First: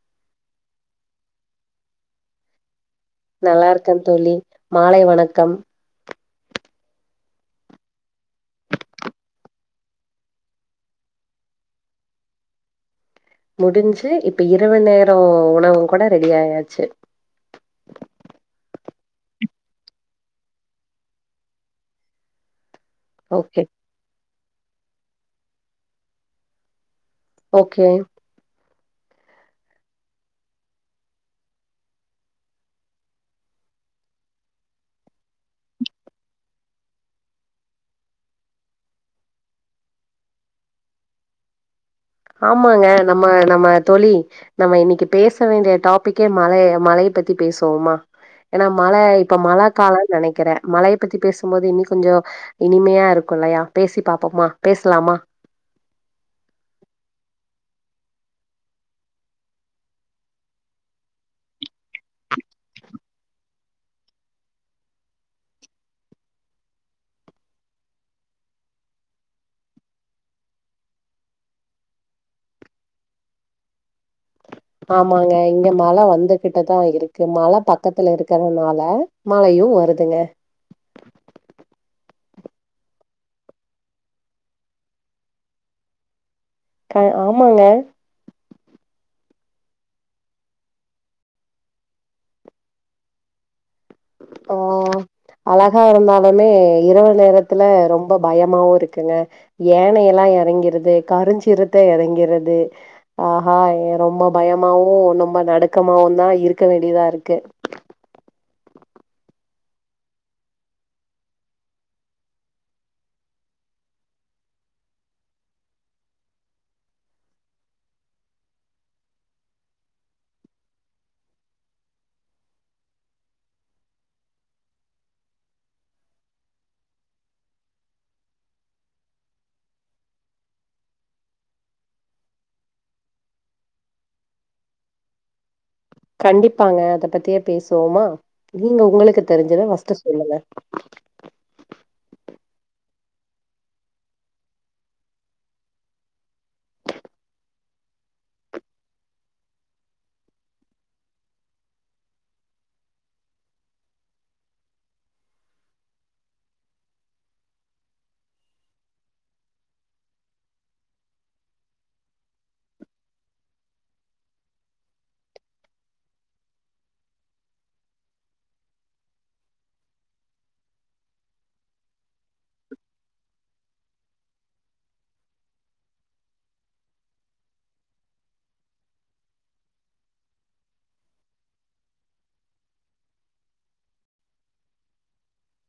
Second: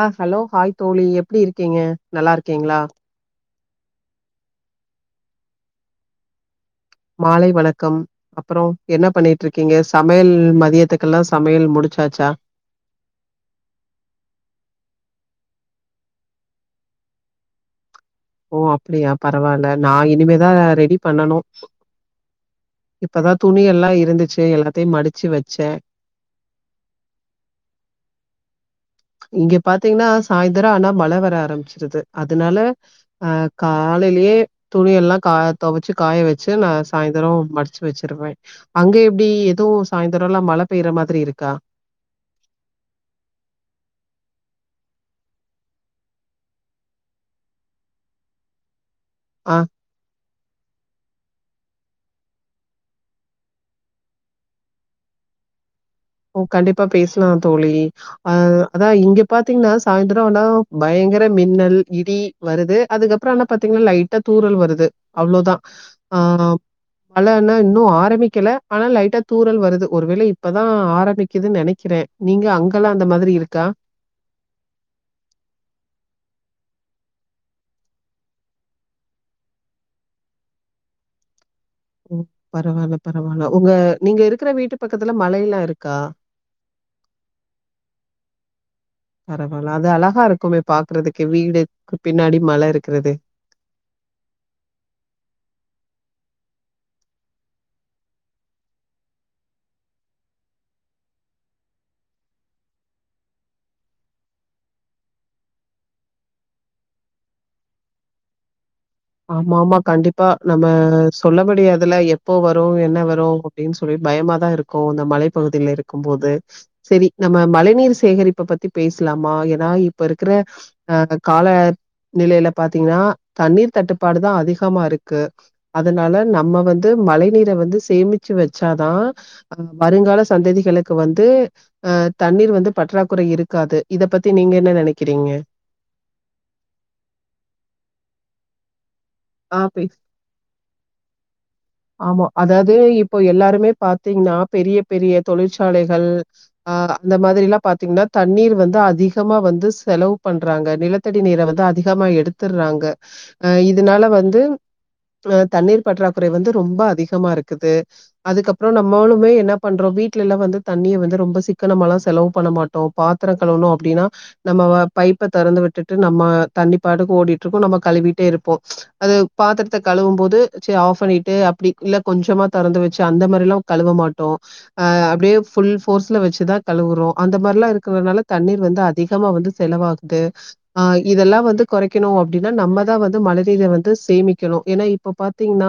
ஆ hello hi தோழி எப்டி இருக்கீங்க நல்லா இருக்கீங்ளா நல்லா இருக்கன் தோழி மாலை வணக்கம் மாலை வணக்கம் அப்றோ என்ன பண்ணிட்டு இருக்கீங்க சமையல் மதியத்துக்கெல்லா சமையல் முடி ச்சாச்சா முடிஞ்சு இப்ப இரவு நேரோ உணவு கூட ரெடி ஆயாச்சு ஓ அப்டியா பரவால்ல நா இனிமேதா ரெடி பண்ணனு இப்பதா ஓகே துணி எல்லா இருந்துச்சு எல்லாத்தயு மடிச்சு வெச்சே ஓகே இங்க பாத்தீங்கன்னா சாய்ந்தரோ ஆனா மழை வர ஆரம்பிச்சிருது அதுனால ஆ காலைலயே துணியெல்லா கா துவச்சு காய வெச்சு நா சாயந்தரோ மடிச்சு வெச்சிருவே அங்க எப்டி எதோ சாயந்தரோ எல்லா மழை பெய்யற மாதிரி இருக்கா ஆமாங்க நம்ம நம்ம தோழி நம்ம இன்னைக்கு பேச வேண்டிய டாப்பிக்கே மழை மழைய ப்பத்தி பேசுவோமா ஏனா மழை இப்ப ஆ மழை காலன்னு நெனக்கிறே மழைய பத்தி பேசு க்கும் போது இன்னி கொஞ்சோ இனிமையா இருக்கு இல்லையா பேசி பாப்போமா பேசலாமா ஓ கண்டிப்பா பேசலாந் தோழி அ அதா இங்க பாத்தீங்கனா சாயந்தரோ ஆனா பய ங்கர மின்னல், இடி வருது அதுக்கப்றோ ஆனா பாத்தீங்கனா லைட்டா தூறல் வருது அவ்வளோதான் ஆ மழை எல்லா இன்னு ஆரம்பிக்கல ஆனா லைட்டா தூறல் வருது ஒருவேள இப்பதா ஆரம்பிக்குதுனு நெனக்கிறே நீங்க அங்கெல்லா அந்த மாதிரி இருக்கா ஆமாங்க இங்க மழை வந்துகிட்டுதா இருக்கு மல பக்கத்துல இருக்கிறதுனால மழை யு வருதுங்க ம் பரவால்ல பரவால்ல உங்க நீங்க இருக்கிற வீட்டு பக்கத்துல மலை எல்லா இருக்கா க ஆமாங்க பரவால்ல அது அழகா இருக்குமே பாக்குறதுக்கு வீடுக்கு பின்னாடி மலை இருக்கிறது ஓ அழகா இருந்தாலுமே இரவு நேரத்துல ரொம்ப பயமாவு இருக்குங்க ஏனையெல்லா எறங்கிருது கருஞ்சிருத்த எறங்கிருது ஆஹா ரொம்ப பயமாவு நம் ம நடுக்கமாவும்தா இருக்க வேண்டியதா இருக்கு ஆமாமா கண்டிப்பா நம்ம சொல்ல முடியாதுல்ல எப்போ வரு என்ன வரு அப்டின்னு சொல் பயமாதா இருக்கு இந்த மலைப்பகுதியில இருக்கும்போது செரி நம்ம மழை நீர் சேகரிப்பு பத்தி பேச லாமா ஏனா இப்ப இருக்கிற கால நிலையில பாத்தீங்கனா தண்ணீர் தட்டு ப்பாடுதான் அதிகமா இருக்கு அதனால நம்ம வந்து மழை நீரை வந்து சேமிச்சு வெச்சாதா வருங்கால சந்ததிகளுக்கு வந்து அ தண்ணீர் வந்து பற்றாக்குறை இருக்காது இத பத்தி நீங்க என்ன நெனக்கறீங்க கண்டிப்பாங்க அத பத்தியே பேசுவோமா நீங்க உங்களுக்கு ஆ. தெரிஞ்சத பே ஃபர்ஸ்ட் சொல்லுங்க ஆமா அதாவது இப்போ எல்லாருமே பாத்தீங்கனா பெரிய பெரிய தொழிற்சாலைகள் அ அந்த மாதிரி எல்லா பாத்தீங்கனா தண்ணீர் வந்து அதிகமா வந்து செலவு பண்றாங்க நிலத்தடி நீர வந்து அ திகமா எடுத்துர்றாங்க இதனால வந்து தண்ணீர் பற்றாக்குறை வந்து ரொம்ப அதிகமா இருக்குது அதுக்கப்றோ நம்மோளுமே என்ன பண்றோ வீட்ல எல்லா வந்து தண்ணிய வந்து ரொம்ப சி க்கனமாலா செலவு பண்ண மாட்டோ பாத்ரோ கழுவ்ணு அப்டினா நம்மவ பைப்ப தொறந்து விட்டுட்டு நம்ம தண்ணிப்பாடுக்கு ஓடிட்ருக்கூ நம்ம கழுவிட்டேருப்போ அது பாத்திரத்த கழுவும் போது செ ஆஃப் பண்ணிட் டு அப்டி இல்ல கொஞ்சமா தொறந்து வச்சு அந்த மாரிலா கழுவ மாட்டோ ஆ அப்டியே ஃபுல் ஃபோர்ஸ்ல வச்சுதா கழுவுறோ அந்த மாரிலா இருக்றதுனால தண்ணீர் வந்து அதிகமா வந்து செலவாகுது ஆ இத ல்லா வந்து கொறைக்கணூ அப்டினா நம்மதா வந்து மழநீர வந்து சேமிக்கணு ஏனா இப்ப பாத்தீங்னா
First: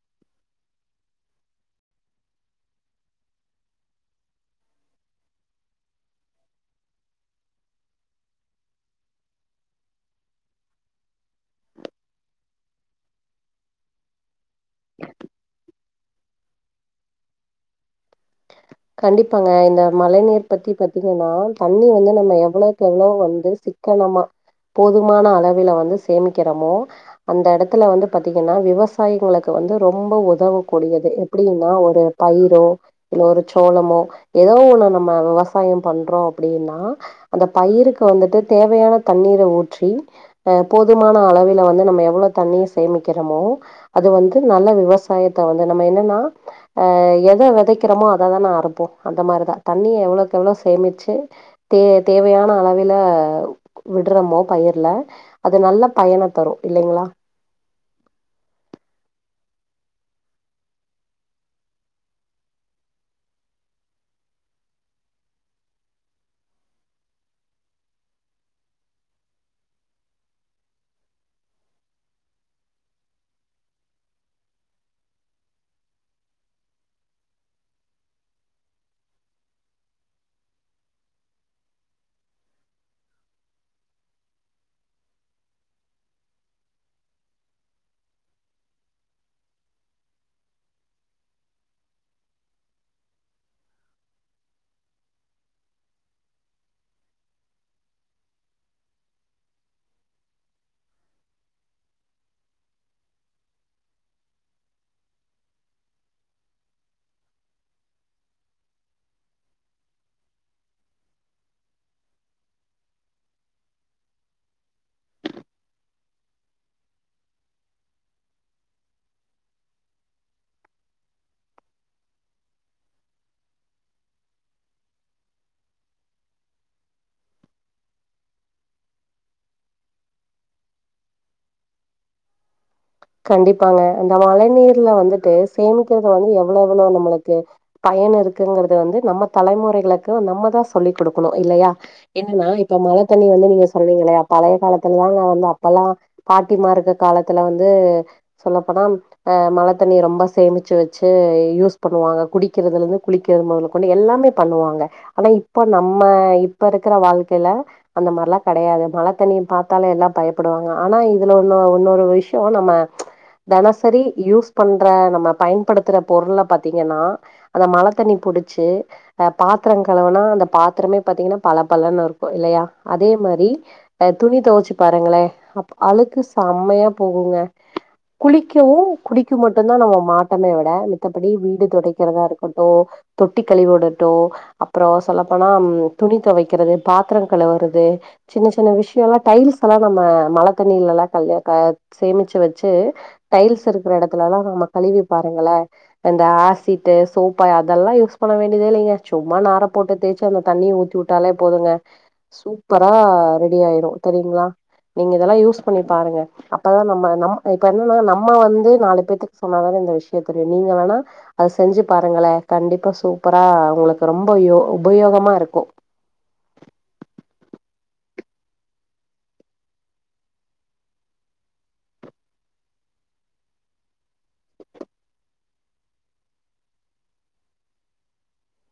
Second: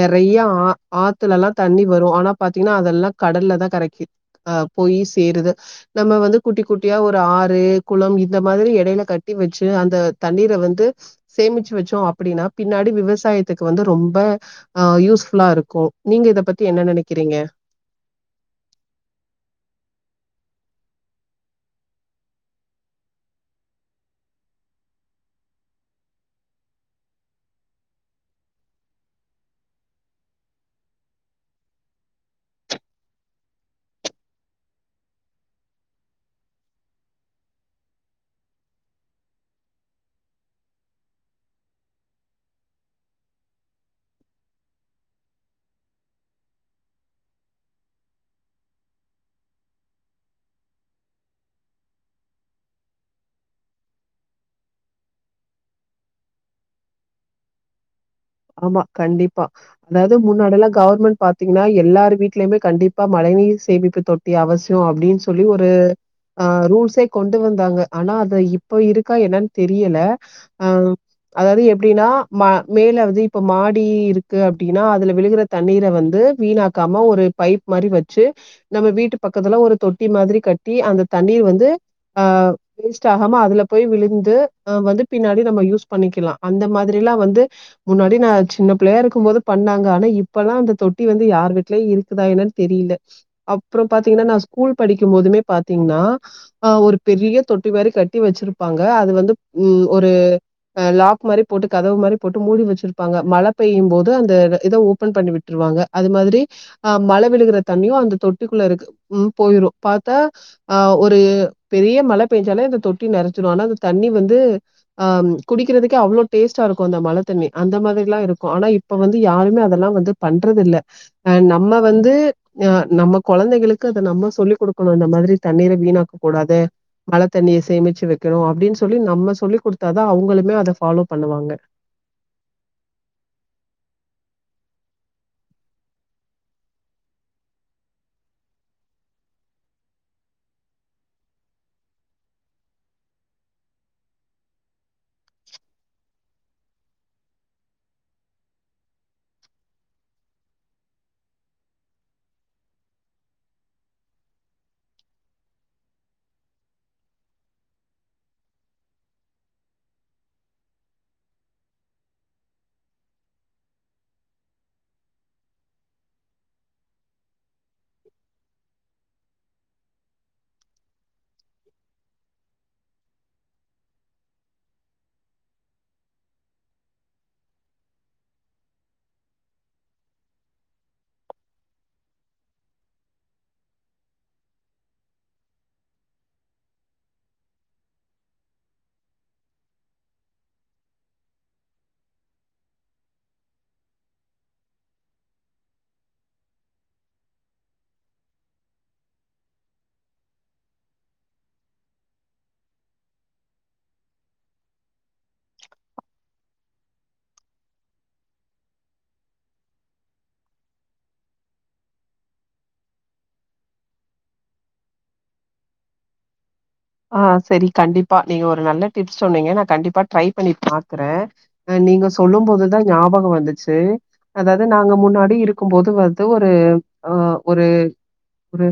நறைய ஆ ஆத்துலல்லா தண்ணி வரூ ஆனா பாத்தீங்னா அதெல்லா கடல்ல தா கரைக்கி ஆ போய் இ சேருது நம்ம வந்து குட்டி குட்டியா ஒரு ஆறு குளம் இந்த மாதிரி எடையில கட்டி வச்சு அந் த தண்ணீர வந்து சேமிச்சு வச்சோ அப்டினா பின்னாடி விவசாயத்துக்கு வந்து ரொம்ப ஆ யூஸ்ஃபுல்லாருக்கூ நீங்க இத பத்தி என்ன நனைக்கிறீங்க கண்டிப்பாங்க இந்த மழ நீர் பத்தி பாத்தீங்னா தண்ணி வந்து நம்ம எவ்ளோக்கு எவ்ளோ வந்து சிக் கனமா போதுமான அளவில வந்து சேமிக்கிறமோ அந்த எடத்துல வந்து பாத்தீங்கனா விவசாயிங்களுக்கு வந்து ரொம்ப ஒதவக்கூடியது எப்டின்னா ஒரு பயிரோ இல்ல ஒரு சோளமோ எதோ ஒன்னு நம்ம விவசாயோ பண்றோ அப்டீனா அந்த பயிருக்கு வந்துட்டு தேவையான தண்ணீர ஊற்றி போதுமான அளவில வந்து நம்ம எவ்ளோ தண்ணீ சேமிக்கிறமோ அது வந்து நல்ல விவசாயத்த வந்து நம்ம என்னன்னா ஆ எத வெதைக்கிறோமோ அ த தான அறுப்போ அந்த மாரி தா தண்ணிய எவ்ளக்கு எவ்ள சேமிச்சு தே தேவையான அளவில அ விட்றோமோ பயிர்ல அது நல்ல பயனா தரூ இல்லைங்ளா ஆமா கண்டிப்பா அதாவ்து முன்னாடிலா கவுர்மெண்ட் பாத்தீங்னா எல்லார் வீட்லயுமே கண்டிப்பா மழை நீர் சேமிப்பு தொட்டி அவசியோ அப்டின் சொல்லி ஒரு ஆ ரூல்ஸே கொண்டு வந்தாங்க ஆனா அது இப்ப இருக்கா என்னன் தெரியல அ அதாவ்து எப்டினா ம மேலருந்து இப் போ மாடி இருக்கு அப்டீனா அதுல விழுகிற தண்ணீர வந்து வீணாக்காம ஒரு பைப் மாரி வச்சு நம்ம வீட்டு பக்கத்துல ஒரு தொட்டி மாத்ரி கட்டி அந்த தண்ணீர் வந்து ஆ வேஸ்ட் ஆகாம அதுல போய் விழுந்து வந்து பின்னாடி நம்ம யூஸ் பண்ணிக்லா அந்த மாத்ரி ல்லா வந்து முன்னாடி நா சின்ன பிள்ளையா இருக்கும் போது பண்ணாங்க ஆனா இப்பல்லா அந்த தொட்டி வந்து யார் வீட்லயூ இருக்குதா என தெரி ல அப்றோ பாத்தீஙனா நா ஸ்கூல் படிக்கும் போதுமே பாத்தீங்னா ஒரு பெரிய தொட்டி வேற் கட்டி வச்சிருப்பாங்க அது வந்து ம் ஒரு லாக் மாரி போட்டு கதவு மாரி போட்டு மூடி வச்சு பிர்ப்பாங்க மழ பெய்யும் போது அந்த இத ஓபன் பண்ணி விட்ருவாங்க அது மாதிரி ஆ மழ விழுகுற தண் இயு அந்த தொட்டிக்குள்ளருக்கு ம் போயிரூ பாத்தா ஒரு பெரிய மழ பேஞ்சாலே அந்த தொட்டி நெறச்சிடு ஆனா அந்த தண்ணி வந்து ஆ குடிக்கிறதுக்கே அவ்ளோ டேஸ்ட்டாருக்கூ அந்த மழ தண்ணி அந்த மாத்ரிலா இருக்கூ ஆனா இப்ப வந்து யாருமே அதெல்லா வந்து பண்றதில்ல அ நம்ம வந்து ஞா நம்ம கொழந்தைகளுக்கு அது நம்ம சொல்லிக் குடுக்கணூ இந்த மாத்ரி தண்ணீர வீணாக்க கூடாது மழ தண்ணிய சேமிச்சு வெக்கணூ அபடின் சொல்லி நம்ம சொல்லி குடுத்தாதான் அவங்களுமே அத ஃபாலோ பண்ணுவாங்க கண்டிப்பாங்க இந்த மழ நீர்ல வந்துட்டு சேமிக்கிறது வந்து எவ்ளெவ்வளோ நமளுக்கு பய யன் இருக்குங்கிறது வந்து நம்ம தலைமுறைகளுக்கு நம்ம தா சொல்லிக் குடுக்கணு இல்லையா என்னன்னா இப்ப ம ழ தண்ணி வந்து நீங்க சொன்னீங்கல்லையா பழைய காலத்துல நா வந்து அப்பல்லா பாட்டிமார் இருக்க காலத்துல வந்து து சொல்ல போனா ஆ மழதண்ணி வந்து ரொ சேமிச்ச வச்சு யூஸ் பண்ணுவாங்க குடிக் க்றதுலேந்து குளிக்கிற மொதல கொண்டு எல்லாமே பண்ணுவாங்க ஆனா இப்ப நம்ம இப்பருக்கிற வாழ்க்கேல அந்த மாரிலா கெடையாது மழ தண்ணி பாத்தாலே எல்லா பயப்படுவாங்க ஆனா இதுல ஒன்னோ ஒன்னொர விஷ் யோ நம்ம தெனசரி யூஸ் பண்ற நம்ம பயன்படுத்துற பொருள பாத்தீங்னா அந்த மழ தண்ணி புடிச்சு ஆ பாத்திரங் கழுவுனா அந்த பாத்திரமே பாத்தீங்னா பளபளன்னுருக்கூ இல்லையா அதே மா மாரி துணி துவோச்சு பாருங்களே அப் அழுக்கு செம்மையா போகுங்க குளிக்கவூ குடிக்கவூ மட்டுந்தா நம்ம மாட்டமே விட மத்தபடி வீடு தொடைக்கிறதா இருக்கட்டூ தொட்டி கழுவி உடட்டூ அப்றோ சொல்லப்போனா துணி தொவைக்கிறது பாத்திரோ கழுவுறது சின்ன சின்ன விஷ்யல்லா டைல்ஸ் எல்லா நம்ம மழ தண்ணீலல்லா கல்ய கா சேமிச்சு வச்சு டைல்ஸ் இருக்கிற எடத்துலல்லா நம்ம கழுவி பாருங்களே இந்த ஆசிட் து சோப்பா அதெல்லா யூஸ் பண்ண வேண்டியதே இல்லைங்க சும்மா நார போட்டு தேய்ச்சு அந்த தண்ணிய ஊத்தி வுட்டாலே போதுங்க சூப்பரா ரெடி ஆயிரு தெரியுங்களா நீங்க இதெல்லா யூஸ் பண்ணி பாருங்க இப்பதா நம்ம நம் அ இப்ப என்னன்னா நம்ம வந்து நாலு பேத்துக்கு சொன்னானாதே இந்த விஷ்யொ தெரியு நீங்க வேணா அது செ ஞ்சு பாருங்கள கண்டிப்பா சூப்பரா உங்களுக்கு ரொம்போ யோ உபயோகமா இருக்கு ஆ சரி கண்டிப்பா நீங்க ஒரு நல்ல டிப்ஸ் சொன்னீங்க நா கண்டிப்பா ட்ரை பண்ணி பாக்குறே நீங்க சொல்லும் போதுதா ஞாபக வந்துச்சு அதாவது நாங்க முன்னாடி இருக்கும்போது வந்து ஒரு ஆ ஒரு ஒரு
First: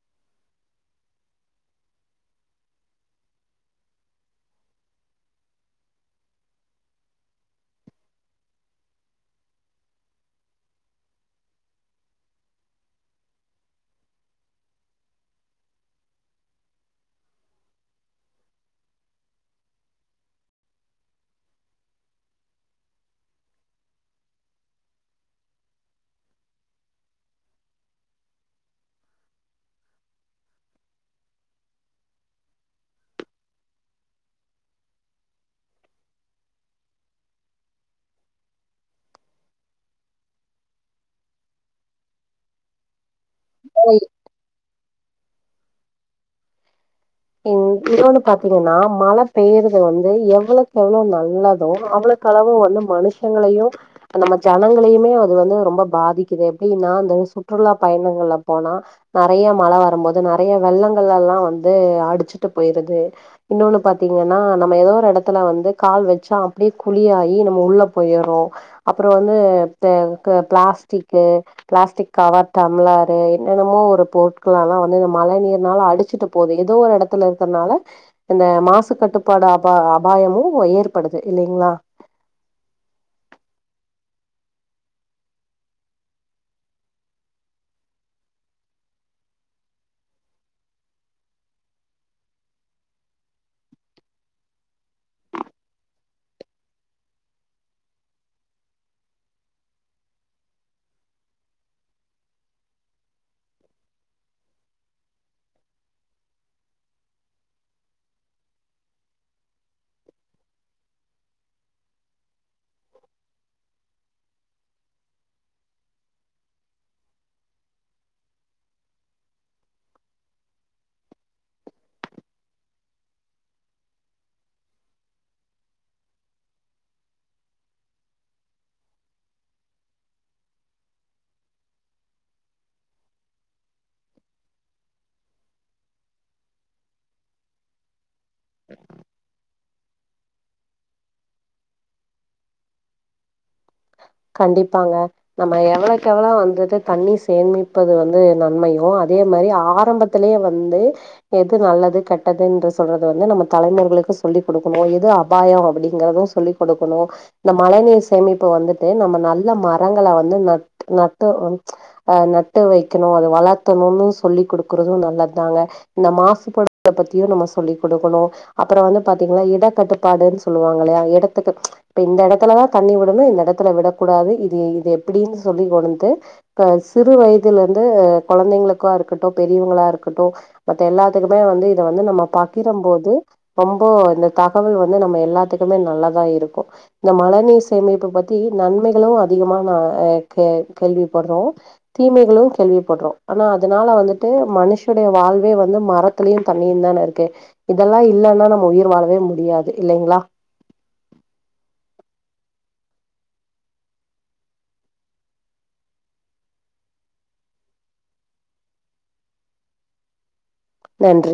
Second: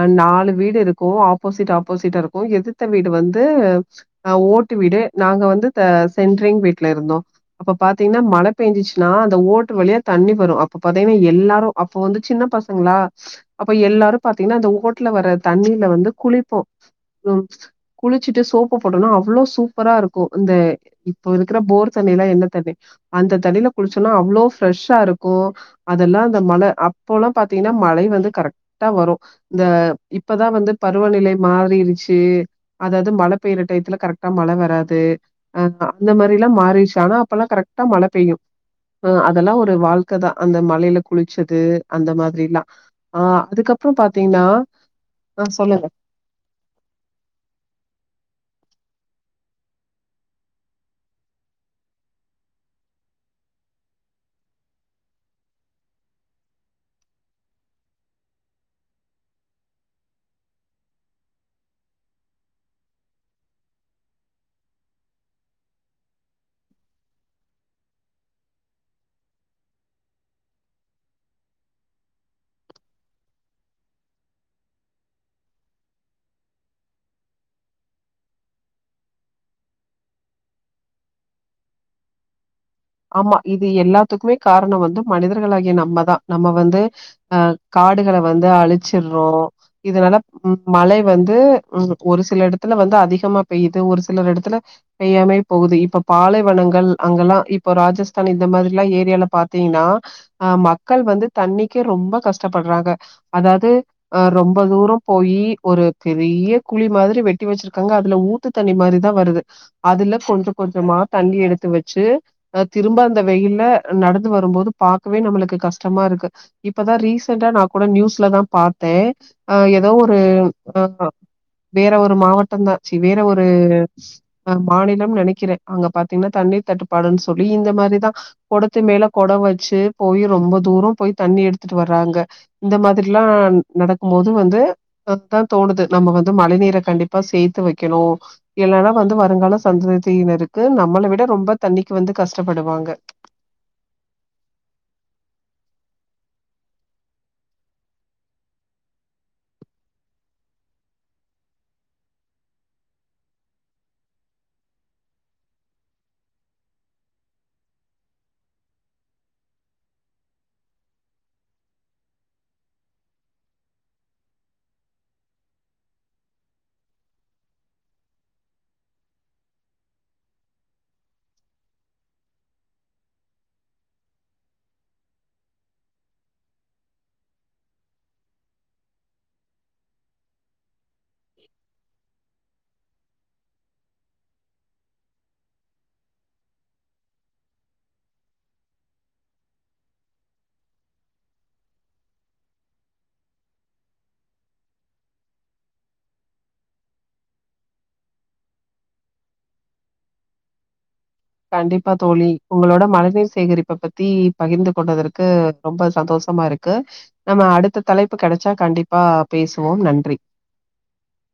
அ நாலு வீடு இருக்கு ஆப்போசிட் ஆப்போசிட்டா இருக் கு எதித்த வீடு வந்து அ ஓட்டு வீடு நாங்க வந்து தா சென்ட்ரிங் வீட்ல இருந்தோ அப்ப பாத்தீங்கன்னா மழ பெஞ்சிச்சுனா அந்த ஓட்டு வழியா தண்ணி வரு அப்ப பாத்தீங்கன்னா எல்லாரு அப்போ வந்து சின் ன பசங்களா அப்ப எல்லாரு பாத்தீங்கன்னா அந்த ஓட்டுல வர தண்ணில வந்து குளிப்போ ம் குளிச்சுட்டு சோப்பு போட்டோம்னா அவ்ளோ சூப்பரா இருக்கு இந்த இப்போ இருக்குற போர் தண்ணி ல என்ன தண்ணி அந்த தண்ணியில குளிச்சோனா அவ்ளோ பிரெஷ்ஷா இருக்கு அதெல்லா அந்த மழ அப் போலா பா்த்தீங்கன்னா மழை வந்து கரெக்டா வரு இந்த இப்போதா வந்து பருவநிலை மாறிருச் சு அதாவது மழ பெய்ற டயத்துல கரெக்டா மழ வராது அந்த மாரிலா மாறிட்சு ஆனா அப்பல்லா கரக்டா மழ பெய்யு அ அதெல்லா ஒரு வாழ்க்கதா அந்த மலையில குளிச்சது அந்த மாதிரில்லா ஆ அதுக்கப்புறோ பாத்தீங்கன்னா ஆ சொல்லுங்க ம் இன்னொன்னு பாத்தீங்கன்னா மழ பெய்யறது வந்து எவ்ளோக்கு எவ்ளோ நல்லதோ அவ்ளோ கு அவ்ளோ வந்து மனுஷங்களையு நம்ம ஜனங்களையுமே அது வந்து ரொம்ப பாதிக்குது எப்டின்னா அந்த சுற்றுலா பயணங்கள்ல போனா நெறைய மழ வரும்போது நெறைய வெள்ளங்கள் எல்லா வந்து அடிச்சுட்டு போயிருது இன்னொன்னு பாத்தீங்கன்னா நம்ம ஏ ஒரு எடத்துல வந்து கால் வச்சா அப்டியே குளிரு ஆகி நம்ம உள்ள போயிறோ அப்புறோ வந்து ப ப பிளாஸ்டிக் பிளாஸ்டிக் கவர் டம்ளாரு என்னென்னமோ ஒரு பொருட்கள்ளல்லா வந்து இந்த மழ நீர்னால அடிச்சுட்டு போதுல ஏதோ ஒரு இடத்துல இருக்கறனால இந்த மாசு கட்டுப்பாடு அபா அபாயமு ஏற்படுது இல்லைங்களா ஆமா இது எல்லாத்துக்குமே காரண வந்து மனிதர்களாகிய நம்மதா நம்ம வந்து அ கா காடுகள வந்து அழிச்சுட்றோ இதனால மழை வந்து ம் ஒரு சில இடத்துல வந்து அதிகமா பெய்யுது ஒரு சில இடத்துல பெய்யாமைய போகுது இப்ப பாலைவனங்கள் அங்கெல்லா இ ப்ப ராஜஸ்தான் இந்த மாதிரிலா ஏரியால பாத்தீங்கன்னா ஆ மக்கள் வந்து தண்ணீக்கே ரொம்ப கஷ்டப்படு ராங்க அதாவது அ ரொம்ப தூரோ போய் ஒரு பெரிய குழி மாதிரி வெட்டி வெச்சு இருக்காங்க அதுல ஊத்து தண்ணி மாரிதா வருது அதுல கொஞ்ச கொஞ்சமா தண்ணி எடுத்து வெச்சு அ திரும்ப அந்த வெயில்ல நடந்து வரும் போது பாக்கவே நம்மளுக்கு கஷ்டமா இருக்கு இப்பதா ரீசண்டா நா கூட நியூஸ்லதா பாத்தே அ ஏதோ ஒரு ஆ வேற ஒரு மாவட்டம் தா சி வேற ஒரு அ மாநிலம் நெனைக்கிறே அங்க பாத்தீங்கன்னா தண் ணி தட்டு பாடுன்ச் சொல்லி இந்த மாரிதா குடத்து மேல குட வச்சு போய் ரொம்ப தூரோ போய் தண்ணி எடுத்துட்டு வர்றாங்க இந்த மாதிரில்லா நடக்கும் போது வந்து அதா தோணுது நம்ம வந்து மழை நீர கண்டிப்பா சேத்து வைக்கணு இல்லன்னா வந்து வருங்கால சந்ததியினருக்கு நம்மள விட ரொம்ப தண்ணி க்கு வந்து கஷ்டப்படுவாங்க கண்டிப்பாங்க நம்ம எவ்வளக்கு எவ்வளோ வந்துட்டு தண்ணி சேமிப்பது வந்து நன்மையோ அ தே மாரி ஆரம்பத்திலயே வந்து எது நல்லது கெட்டது என்று சொல்றது வந்து நம்ம தலைமுரைகளுக் கு சொல்லிக் குடுக்கணு எது அபாயோ அப்டிங்கறது சொல்லிக் கொடுக்கணு இந்த மழை நீர் சேமிப்பு வந்துட் டு நம்ம நல்ல மரங்கள வந்து நட் நட்டு ம் ஆ நட்டு வைக்கணு அது வளத்து ணுனு சொல்லிக் குடுக்கறது நல்லது தாங்க இந்த மாசுபடுத்த பத்தியு நம்ம சொல்லிக் குடுக்கணு அப்புற வந்து பாத்தீங்களா இடக்கட்டுப்பாடுன் சொல்லுவாங்க இல்லையா இடத்துக்கு இந்த இடத்துல தா தண்ணி விடணு இந்த இடத் துல விடக்கூடாது இது இது எப்டின்னு சொல்லிக் கொடுண்த்து இப்ப சிறு வயதிலிருந்து கொழந்தை களுக்கா இருக்கட்டு பெரியவங்களா இருக்கட்டு மத்த எல்லாத்துக்குமே வந்து இத வந்து நம்ம பா கிரம்போது ரொம்ப இந்த தகவல் வந்து நம்ம எல்லாத்துக்குமே நல்லதா இருக்கு இந்த மழ நீ சேமிப்பு பத் தி நன்மைகளு அதிகமா நா கே கேள்விப்படுறோ தீமைகளு கேள்விப்படுறோ ஆனா அதனால வந்துட்டு மனுஷடைய வாழ்வே வந்து மரத்துலயு தண்ணியு தான இருக்கு இதெல்லா இல்லா லனா நம்ம உயிர் வாழவே முடியாது இல்லைங்களா கண்டிப்பா தோழி உங்களோட மழை நீர் சேகரிப்ப பத்தி பகிர்ந்து கொண்டதற்கு ரொம்ப சந்தோஷ சமா இருக்கு நம்ம அடுத்த தலைப்பு கெடச்சா கண்டிப்பா பேசுவோ நன்றி நன்றி